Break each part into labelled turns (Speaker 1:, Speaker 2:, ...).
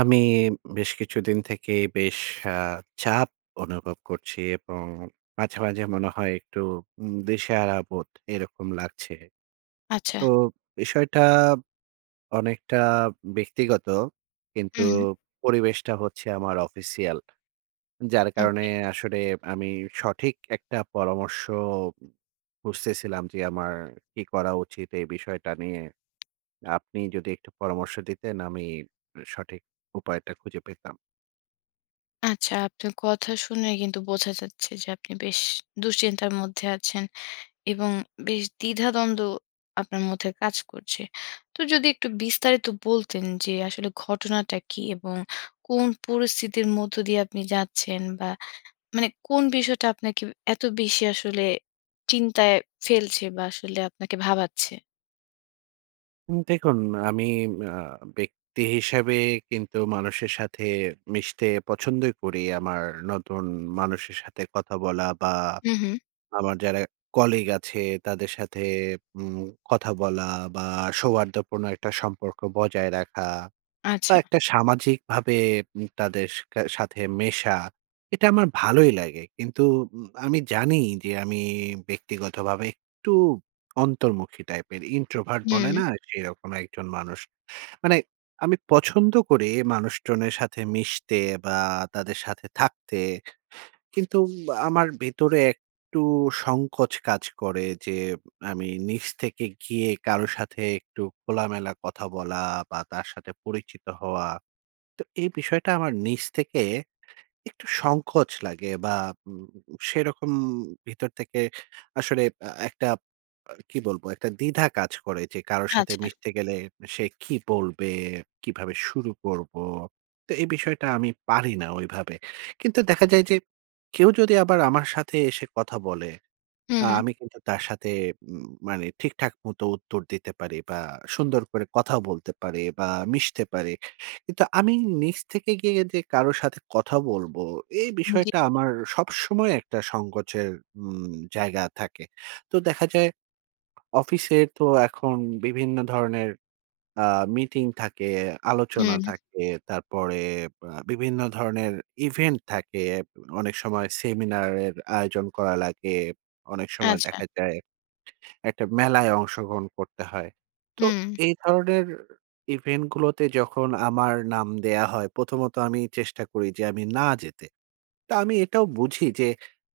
Speaker 1: আমি বেশ কিছুদিন থেকে বেশ আ চাপ অনুভব করছি এবং মাঝে, মাঝে মনে হয় একটু দিশেহারা বোধ, এরকম লাগছে।
Speaker 2: আচ্ছা।
Speaker 1: তো বিষয়টা অনেকটা ব্যক্তিগত কিন্তু,
Speaker 2: হুম।
Speaker 1: পরিবেশটা হচ্ছে আমার অফিসিয়াল। যার কারণে
Speaker 2: ওকে।
Speaker 1: আসলে আমি সঠিক একটা পরামর্শ খুজতেছিলাম, যে আমার কি করা উচিত এই বিষয়টা নিয়ে? আপনি যদি একটু পরামর্শ দিতেন, আমি সঠিক উপায়টা খুঁজে পেতাম।
Speaker 2: আচ্ছা, আপনার কথা শুনে কিন্তু বোঝা যাচ্ছে যে, আপনি বেশ দুশ্চিন্তার মধ্যে আছেন এবং বেশ দ্বিধাদ্বন্দ্ব আপনার মধ্যে কাজ করছে। তো যদি একটু বিস্তারিত বলতেন যে, আসলে ঘটনাটা কি এবং কোন পরিস্থিতির মধ্য দিয়ে আপনি যাচ্ছেন বা মানে কোন বিষয়টা আপনাকে এত বেশি আসলে চিন্তায় ফেলছে বা আসলে আপনাকে ভাবাচ্ছে?
Speaker 1: উম দেখুন আমি আ ব্যক্তি হিসাবে কিন্তু মানুষের সাথে মিশতে পছন্দই করি, আমার নতুন মানুষের সাথে কথা বলা বা
Speaker 2: হুম, হুম।
Speaker 1: আমার যারা কলিগ আছে, তাদের সাথে উম কথা বলা বা সৌহার্দ্যপূর্ণ একটা সম্পর্ক বজায় রাখা বা
Speaker 2: আচ্ছা।
Speaker 1: একটা সামাজিকভাবে তাদের কে সাথে মেশা। এটা আমার ভালোই লাগে। কিন্তু উম আমি জানি যে, আমি ব্যক্তিগতভাবে একটু অন্তর্মুখী টাইপের, ইন্ট্রোভার্ট বলে
Speaker 2: হুম।
Speaker 1: না? সেরকম একজন মানুষ। মানে আমি পছন্দ করি মানুষজনের সাথে মিশতে বা তাদের সাথে থাকতে কিন্তু, আমার ভেতরে একটু সংকোচ কাজ করে যে, আমি নিজ থেকে গিয়ে কারো সাথে একটু খোলামেলা কথা বলা বা তার সাথে পরিচিত হওয়া। তো এই বিষয়টা আমার নিজ থেকে একটু সংকোচ লাগে বা উম সেরকম ভিতর থেকে আসলে, আ একটা কি বলবো? একটা দ্বিধা কাজ করে যে, কারো সাথে
Speaker 2: আচ্ছা।
Speaker 1: মিশতে গেলে, সে কী বলবে, কীভাবে শুরু করব? তো এই বিষয়টা আমি পারি না ওইভাবে। কিন্তু দেখা যায় যে, কেউ যদি আবার আমার সাথে এসে কথা বলে,
Speaker 2: হুম,
Speaker 1: আ
Speaker 2: হুম।
Speaker 1: আমি কিন্তু তার সাথে উম মানে, ঠিকঠাক মতো উত্তর দিতে পারি বা সুন্দর করে কথা বলতে পারি বা মিশতে পারি। কিন্তু আমি নিজ থেকে গিয়ে যে কারো সাথে কথা বলবো, এই
Speaker 2: উম জি।
Speaker 1: বিষয়টা আমার সবসময় একটা সংকোচের উম জায়গা থাকে। তো দেখা যায়, অফিসে তো এখন বিভিন্ন ধরনের আ মিটিং থাকে, আলোচনা
Speaker 2: হুম।
Speaker 1: থাকে। তারপরে আ বিভিন্ন ধরনের ইভেন্ট থাকে। অনেক সময় সেমিনারের আয়োজন করা লাগে। অনেক সময়
Speaker 2: আচ্ছা।
Speaker 1: দেখা যায়, একটা মেলায় অংশগ্রহণ করতে হয়। তো
Speaker 2: হুম।
Speaker 1: এই ধরনের ইভেন্ট গুলোতে যখন আমার নাম দেয়া হয়, প্রথমত আমি চেষ্টা করি যে, আমি না যেতে। তো আমি এটাও বুঝি যে,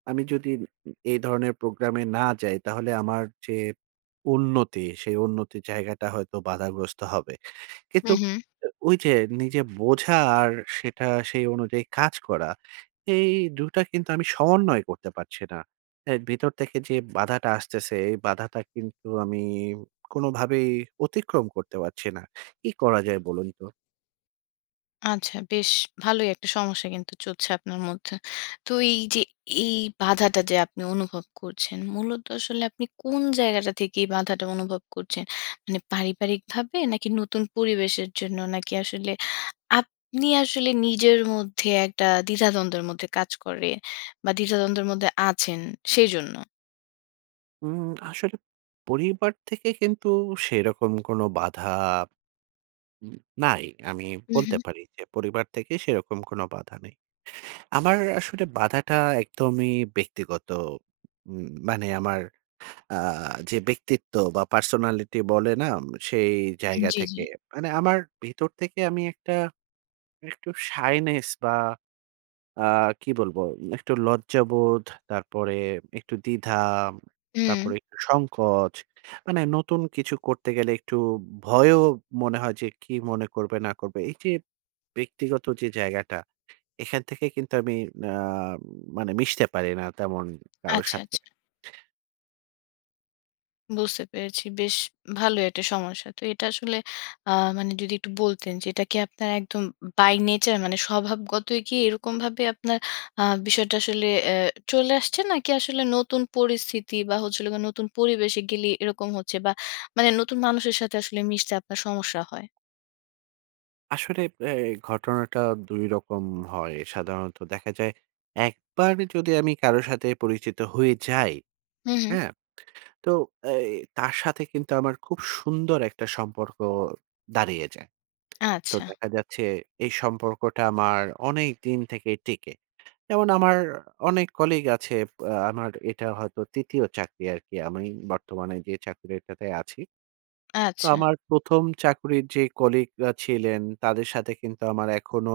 Speaker 1: আমি যদি উ এই ধরনের প্রোগ্রামে না যাই, তাহলে আমার যে উন্নতি, সেই উন্নতির জায়গাটা হয়তো বাধাগ্রস্ত হবে।
Speaker 2: হুম,
Speaker 1: কিন্তু
Speaker 2: হুম।
Speaker 1: ও ওইযে নিজে বোঝা আর সেটা সেই অনুযায়ী কাজ করা, এই ২ টা কিন্তু আমি সমন্বয় করতে পারছি না। এই ভিতর থেকে যে বাধাটা আসতেছে, এই বাধাটা কিন্তু আমি কোনভাবেই অতিক্রম করতে পারছি না। কি করা যায় বলুন তো?
Speaker 2: আচ্ছা বেশ ভালোই একটা সমস্যা কিন্তু চলছে আপনার মধ্যে। তো এই যে এই বাধাটা যে আপনি অনুভব করছেন, মূলত আসলে আপনি কোন জায়গাটা থেকে এই বাঁধাটা অনুভব করছেন? মানে পারিবারিকভাবে নাকি নতুন পরিবেশের জন্য, নাকি আসলে আপনি আসলে নিজের মধ্যে একটা দ্বিধাদ্বন্দ্বের মধ্যে কাজ করে বা দ্বিধাদ্বন্দ্বের মধ্যে আছেন, সেইজন্য?
Speaker 1: উম আসলে পরিবার থেকে কিন্তু সেরকম কোনো বাধা উম নাই। আমি বলতে
Speaker 2: উহুম।
Speaker 1: পারি যে, পরিবার থেকে সেরকম কোনো বাধা নেই। আমার আসলে বাধাটা একদমই ব্যক্তিগত। উম মানে আমার আ যে ব্যক্তিত্ব বা পার্সোনালিটি বলে না? সেই জায়গা
Speaker 2: জি, জি।
Speaker 1: থেকে। মানে আমার ভিতর থেকে আমি একটা, একটু শাইনেস বা আ কি বলব? একটু লজ্জাবোধ, তারপরে একটু দ্বিধা,
Speaker 2: হুম।
Speaker 1: তারপরে একটু সংকোচ, মানে নতুন কিছু করতে গেলে একটু ভয়ও মনে হয় যে, কি মনে করবে না করবে? এই যে ব্যক্তিগত যে জায়গাটা, এখান থেকে কিন্তু আমি না মানে মিশতে পারি না তেমন কারো
Speaker 2: আচ্ছা,
Speaker 1: সাথে।
Speaker 2: আচ্ছা। বুঝতে পেরেছি। বেশ ভালোই একটা সমস্যা। তো এটা আসলে আ মানে যদি একটু বলতেন যে, এটা কি আপনার একদম উম by nature, মানে স্বভাবগতই কি এরকমভাবে আপনার আ বিষয়টা আসলে অ্যা চলে আসছে? নাকি আসলে নতুন পরিস্থিতি বা, হচ্ছে হল গে নতুন পরিবেশে গেলেই এরকম হচ্ছে? বা, মানে নতুন মানুষের সাথে আসলে মিশতে আপনার সমস্যা হয়?
Speaker 1: আসলে ব্য ঘটনাটা ২ রকম হয়। সাধারণত দেখা যায়, একবার যদি আমি কারো সাথে পরিচিত হয়ে যাই,
Speaker 2: হুঁ, হুঁ।
Speaker 1: হ্যাঁ? তো এই তার সাথে কিন্তু আমার খুব সুন্দর একটা সম্পর্ক দাঁড়িয়ে যায়। তো
Speaker 2: আচ্ছা।
Speaker 1: দেখা যাচ্ছে, এই সম্পর্কটা আমার অনেক দিন থেকে টেকে। যেমন আমার অনেক কলিগ আছে আ আমার এটা হয়তো ৩য় চাকরি আরকি। আমি বর্তমানে যে চাকরিটাতে আছি। তো
Speaker 2: আচ্ছা।
Speaker 1: আমার ১ম চাকুরির যে কলিগরা ছিলেন, তাদের সাথে কিন্তু আমার এখনো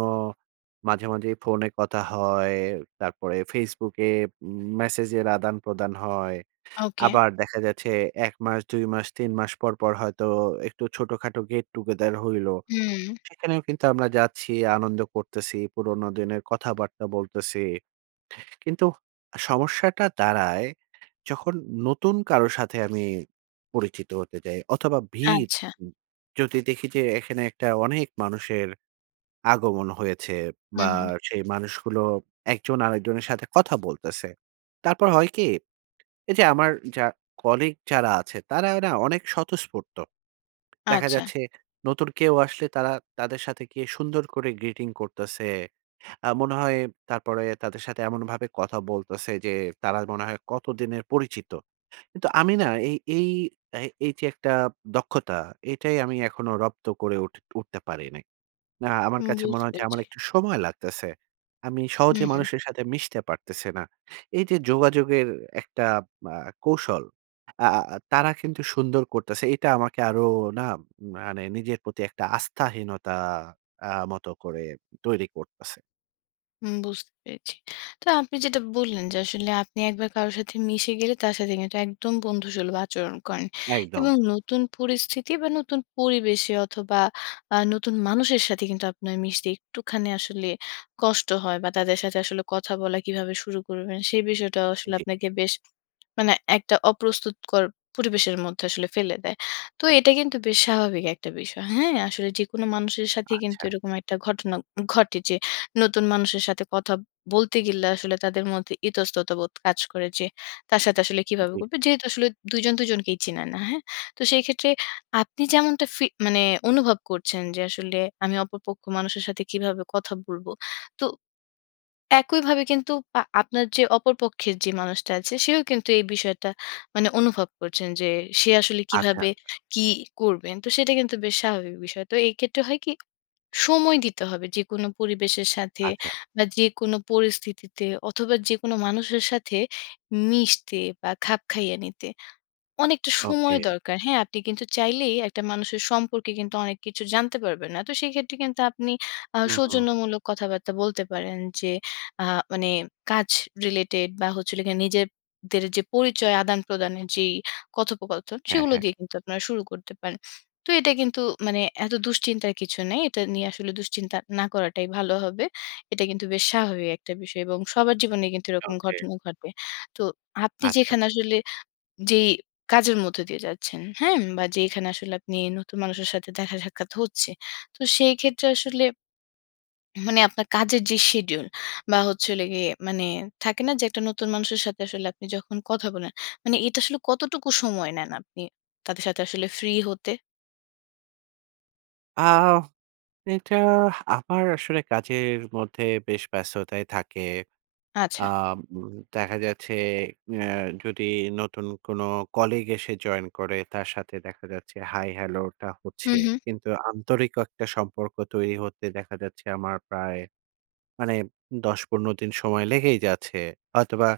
Speaker 1: মাঝে, মাঝেই ফোনে কথা হয়। তারপরে ফেসবুকে উম ম্যাসেজের আদান-প্রদান হয়।
Speaker 2: ওকে।
Speaker 1: আবার দেখা যাচ্ছে ১ মাস, ২ মাস, ৩ মাস পর, পর হয়তো একটু ছোটখাটো গেট টুগেদার হইলো।
Speaker 2: হুউম।
Speaker 1: সেখানেও কিন্তু আমরা যাচ্ছি, আনন্দ করতেছি, পুরনো দিনের কথাবার্তা বলতেছি। কিন্তু সমস্যাটা দাঁড়ায়, যখন নতুন কারো সাথে আমি পরিচিত হতে যাই। অথবা, ভিড়
Speaker 2: আচ্ছা।
Speaker 1: উ যদি দেখি যে, এখানে একটা অনেক মানুষের আগমন হয়েছে।
Speaker 2: হু,
Speaker 1: বা,
Speaker 2: হু।
Speaker 1: সেই মানুষগুলো একজন আরেকজনের সাথে কথা বলতেছে। তারপর হয় কি? এইযে আমার যা কলিগ যারা আছে, তারা এ না অনেক স্বতঃস্ফূর্ত। দেখা
Speaker 2: আচ্ছা।
Speaker 1: যাচ্ছে নতুন কেউ আসলে, তারা তাদের সাথে গিয়ে সুন্দর করে গ্রিটিং করতেছে। আ মনে হয় তারপরে তাদের সাথে এমনভাবে কথা বলতেছে যে, তারা মনে হয় কতদিনের পরিচিত। কিন্তু আমি না এই এই আ এইযে একটা দক্ষতা, এটাই আমি এখনো রপ্ত করে উঠ উঠতে পারি নাই। না আমার
Speaker 2: হু।
Speaker 1: কাছে মনে
Speaker 2: বুঝতে
Speaker 1: হয় যে আমার
Speaker 2: পেরেছি।
Speaker 1: একটু সময় লাগতেছে। আমি
Speaker 2: হু,
Speaker 1: সহজে
Speaker 2: হু।
Speaker 1: মানুষের সাথে মিশতে পারতেছি না। এইযে যোগাযোগের একটা মা কৌশল, আ আ তারা কিন্তু সুন্দর করতেছে। এটা আমাকে আরো না, মানে নিজের প্রতি একটা আস্থাহীনতা আ মত করে তৈরি করতেছে।
Speaker 2: হুম, বুঝতে পেরেছি। তো আপনি যেটা বললেন যে, আসলে আপনি একবার কারো সাথে মিশে গেলে, তার সাথে কিন্তু একদম বন্ধুসুলভ আচরণ করেন।
Speaker 1: একদম।
Speaker 2: এবং নতুন পরিস্থিতি বা নতুন পরিবেশে অথবা আ নতুন মানুষের সাথে কিন্তু আপনার মিশতে, একটুখানি আসলে কষ্ট হয় বা তাদের সাথে আসলে কথা বলা কিভাবে শুরু করবেন? সেই বিষয়টাও আসলে
Speaker 1: জি।
Speaker 2: আপনাকে বেশ, মানে একটা অপ্রস্তুতকর পরিবেশের মধ্যে আসলে ফেলে দেয়। তো এটা কিন্তু বেশ স্বাভাবিক একটা বিষয়। হ্যাঁ? আসলে যে কোন মানুষের সাথেই কিন্তু
Speaker 1: আচ্ছা।
Speaker 2: এরকম একটা ঘটনা ঘটে যে, নতুন মানুষের সাথে কথা বলতে গেলে, আসলে তাদের মধ্যে ইতস্ততাবোধ কাজ করে যে, তার সাথে আসলে কিভাবে
Speaker 1: জি।
Speaker 2: করবে? যেহেতু আসলে ২ জন ২ জনকেই চিনে না। হ্যাঁ? তো সেইক্ষেত্রে আপনি যেমনটা ফি মানে অনুভব করছেন যে, আসলে, "আমি অপরপক্ষ মানুষের সাথে কিভাবে কথা বলব?" তো একইভাবে কিন্তু আ আপনার যে অপর পক্ষের যে মানুষটা আছে, সেও কিন্তু এই বিষয়টা মানে অনুভব করছেন যে, সে আসলে
Speaker 1: আচ্ছা।
Speaker 2: কিভাবে, কি করবেন? তো সেটা কিন্তু বেশ স্বাভাবিক বিষয়। তো এক্ষেত্রে হয় কি? সময় দিতে হবে যেকোনো পরিবেশের সাথে
Speaker 1: আচ্ছা।
Speaker 2: বা যেকোন পরিস্থিতিতে, অথবা যেকোনো মানুষের সাথে, মিশতে বা খাপ খাইয়ে নিতে। অনেকটা সময়
Speaker 1: ওকে।
Speaker 2: দরকার। হ্যাঁ? আপনি কিন্তু চাইলেই একটা মানুষের সম্পর্কে, অনেক কিছু জানতে পারবেন না। তো সেক্ষেত্রে কিন্তু আপনি আ
Speaker 1: হুম, হুম।
Speaker 2: সৌজন্যমূলক কথাবার্তা বলতে পারেন যে, আ মানে কাজ রিলেটেড বা হচ্ছিল গিয়ে, নিজেদের যে পরিচয় আদানপ্রদানের যেই কথোপকথন,
Speaker 1: হ্যাঁ,
Speaker 2: সেগুলো
Speaker 1: হ্যাঁ।
Speaker 2: দিয়ে কিন্তু আপনারা শুরু করতে পারেন। তো এটা কিন্তু মানে এত দুশ্চিন্তার কিছু নেই। এটা নিয়ে আসলে দুশ্চিন্তা না করাটাই ভালো হবে। এটা কিন্তু বেশ স্বাভাবিক একটা বিষয়। এবং সবার জীবনেই কিন্তু এরকম
Speaker 1: ওকে।
Speaker 2: ঘটনা ঘটবে। তো আপনি
Speaker 1: আচ্ছা।
Speaker 2: যেখানে আসলে যেই কাজের মধ্যে দিয়ে যাচ্ছেন, হ্যাঁ? বা যেখানে আসলে আপনি নতুন মানুষের সাথে দেখা-সাক্ষাৎ হচ্ছে, তো সেই ক্ষেত্রে আসলে হুম, মানে আপনার কাজের যে শিডিউল বা হচ্ছিল গিয়ে, মানে থাকে না? যে, একটা নতুন মানুষের সাথে আসলে আপনি যখন কথা বলেন, মানে এটা আসলে কতটুকু সময় নেন আপনি, তাদের সাথে আসলে ফ্রি হতে?
Speaker 1: আও এটা আমার আসলে কাজের মধ্যে বেশ ব্যস্ততায় থাকে। আ
Speaker 2: আচ্ছা।
Speaker 1: উম দেখা যাচ্ছে অ্যা যদি নতুন কোনো কলিগ এসে জয়েন করে, তার সাথে দেখা যাচ্ছে হাই, হ্যালোটা
Speaker 2: হুম,
Speaker 1: হচ্ছে।
Speaker 2: হুম।
Speaker 1: কিন্তু আন্তরিক ক একটা সম্পর্ক তৈরি হতে দেখা যাচ্ছে আমার প্রায় মানে ১০-১৫ দিন সময় লেগেই যাচ্ছে। হয়তোবা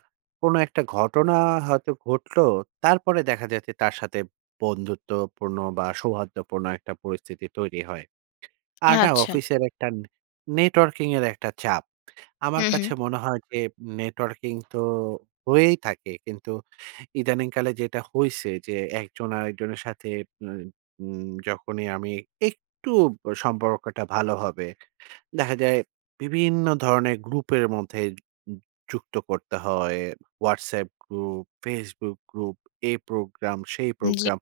Speaker 1: কোন একটা ঘটনা হয়তো ঘটলো। তারপরে দেখা যাচ্ছে তার সাথে বন্ধুত্বপূর্ণ বা, সৌহার্দ্যপূর্ণ একটা পরিস্থিতি তৈরি হয়। আর না,
Speaker 2: আচ্ছা।
Speaker 1: অফিসের একটা নেটওয়ার্কিংয়ের একটা চাপ।
Speaker 2: হু,
Speaker 1: আমার
Speaker 2: হুম।
Speaker 1: কাছে মনে হয় যে নেটওয়ার্কিং তো হয়েই থাকে। কিন্তু ইদানিং কালে যেটা হইছে যে, একজন আরেকজনের সাথে মায় উম যখনই আমি একটু ব সম্পর্কটা ভালো হবে, দেখা যায় বিভিন্ন ধরনের গ্রুপের মধ্যে উ যু যুক্ত করতে হয়। Whatsapp গ্রুপ, Facebook গ্রুপ, এই প্রোগ্রাম, সেই
Speaker 2: জি।
Speaker 1: প্রোগ্রাম।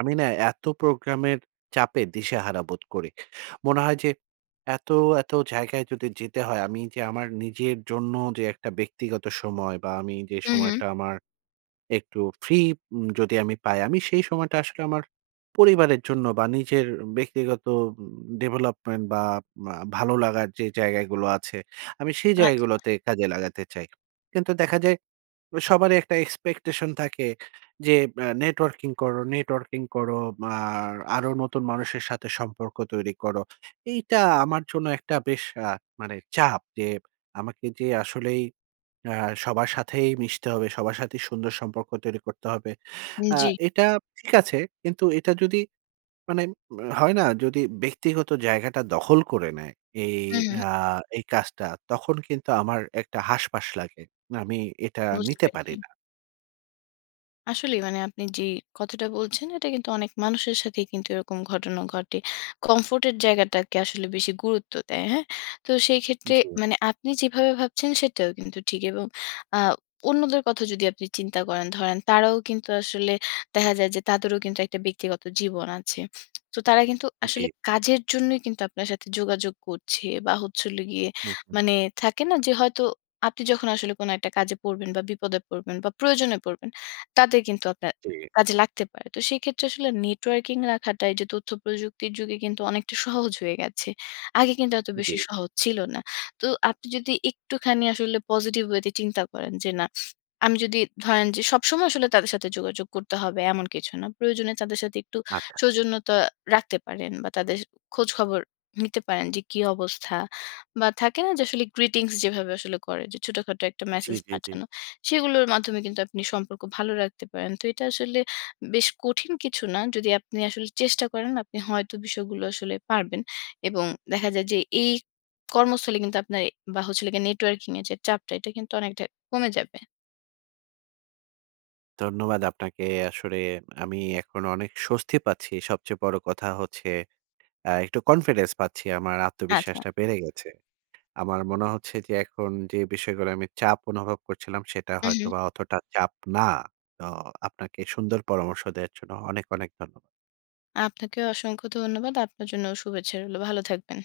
Speaker 1: আমি না এত প্রোগ্রামের চাপে দিশাহারা বোধ করি। মনে হয় যে এত, এত জায়গায় যদি যেতে হয়, আমি যে আমার নিজের জন্য যে একটা ব্যক্তিগত সময় বা, আমি যে
Speaker 2: হু, হুম।
Speaker 1: সময়টা আমার একটু ফ্রি উম যদি আমি পাই, আমি সেই সময়টা আসলে আমার পরিবারের জন্য বা, নিজের ব্যক্তিগত উম ডেভেলপমেন্ট বা, বা ভালো লাগার যে জায়গাগুলো আছে, আমি সেই
Speaker 2: আচ্ছা।
Speaker 1: জায়গাগুলোতে কাজে লাগাতে চাই। কিন্তু দেখা যায় আ সবারই একটা এক্সপেকটেশন থাকে। যে বা "নেটওয়ার্কিং করো, নেটওয়ার্কিং করো। আ আরো নতুন মানুষের সাথে সম্পর্ক তৈরি করো।" এইটা আমার জন্য একটা বেশ আ মানে চাপ। যে আমাকে যে আসলেই আ সবার সাথেই মিশতে হবে। সবার সাথেই সুন্দর সম্পর্ক তৈরি করতে হবে।
Speaker 2: উ
Speaker 1: আ
Speaker 2: জি।
Speaker 1: এটা ঠিক আছে। কিন্তু এটা যদি মানে, মা হয় না? যদি ব্যক্তিগত জায়গাটা দখল করে নেয় এই
Speaker 2: হু, হুম।
Speaker 1: আ এই কাজটা, তখন কিন্তু আমার একটা হাসফাস লাগে। মা আমি এটা
Speaker 2: বুঝতে
Speaker 1: নিতে পারি
Speaker 2: পেরেছি।
Speaker 1: না।
Speaker 2: আসলেই মানে আপনি যেই কথাটা বলছেন এটা কিন্তু অনেক মানুষের সাথেই কিন্তু এরকম ঘটনা ঘটে। কমফোর্ট এর জায়গাটাকে আসলে বেশি গুরুত্ব দেয়। হ্যাঁ? তো সেই ক্ষেত্রে
Speaker 1: জী।
Speaker 2: মানে আপনি যেভাবে ভাবছেন সেটাও কিন্তু ঠিক এবং আ অন্যদের কথা যদি আপনি চিন্তা করেন, ধরেন, তারাও কিন্তু আসলে দেখা যায় যে তাদেরও কিন্তু একটা ব্যক্তিগত জীবন আছে। তো তারা কিন্তু আসলে
Speaker 1: জ্বী।
Speaker 2: কাজের জন্যই কিন্তু আপনার সাথে যোগাযোগ করছে বা হচ্ছে হলো গিয়ে
Speaker 1: হু, হু।
Speaker 2: মানে থাকে না যে হয়তো আপনি যখন আসলে কোন একটা কাজে পড়বেন বা বিপদে পড়বেন বা প্রয়োজনে পড়বেন, তাদের কিন্তু আপনার
Speaker 1: জি।
Speaker 2: কাজে লাগতে পারে। তো সেইক্ষেত্রে আসলে নেটওয়র্কিং রাখাটাই যে তথ্য প্রযুক্তির যুগে কিন্তু অনেকটা সহজ হয়ে গেছে। আগে কিন্তু এত
Speaker 1: জ্বী।
Speaker 2: বেশি সহজ ছিল না। তো আপনি যদি একটুখানি আসলে পজিটিভ ওয়েতে চিন্তা করেন যে না আমি যদি ধরেন যে সবসময় আসলে তাদের সাথে যোগাযোগ করতে হবে এমন কিছু না। প্রয়োজনে তাদের সাথে একটু
Speaker 1: আচ্ছা।
Speaker 2: সৌজন্যতা রাখতে পারেন বা তাদের খোঁজখবর নিতে পারেন যে কি অবস্থা বা থাকে না যে আসলে greetings যেভাবে আসলে করে। যে ছোটখাটো একটা
Speaker 1: জী,
Speaker 2: মেসেজ
Speaker 1: জী, জী।
Speaker 2: পাঠানো। সেগুলোর মাধ্যমে কিন্তু আপনি সম্পর্ক ভালো রাখতে পারেন। তো এটা আসলে বেশ কঠিন কিছু না। যদি আপনি আসলে চেষ্টা করেন, আপনি হয়তো বিষয়গুলো আসলে পারবেন। এবং দেখা যায় যে এই কর্মস্থলে কিন্তু আপনা অ্যা বা হচ্ছে হলো গিয়ে নেটওয়ার্কিং এর যে চাপটা এটা কিন্তু অনেকটা কমে যাবে।
Speaker 1: ধন্যবাদ আপনাকে। আসলে আমি এখন অনেক স্বস্তি পাচ্ছি। সবচেয়ে বড় কথা হচ্ছে আ একটু কনফিডেন্স পাচ্ছি। আমার
Speaker 2: আচ্ছা।
Speaker 1: আত্মবিশ্বাসটা বেড়ে গেছে। আমার মনে হচ্ছে যে এখন যে বিষয়গুলো আমি চাপ অনুভব করছিলাম সেটা
Speaker 2: উহু।
Speaker 1: হয়তোবা অতটা চাপ না। তো আপনাকে সুন্দর পরামর্শ দেওয়ার জন্য অনেক, অনেক ধন্যবাদ।
Speaker 2: আপনাকেও অসংখ্য ধন্যবাদ। আপনার জন্যও শুভেচ্ছা রইল। ভালো থাকবেন।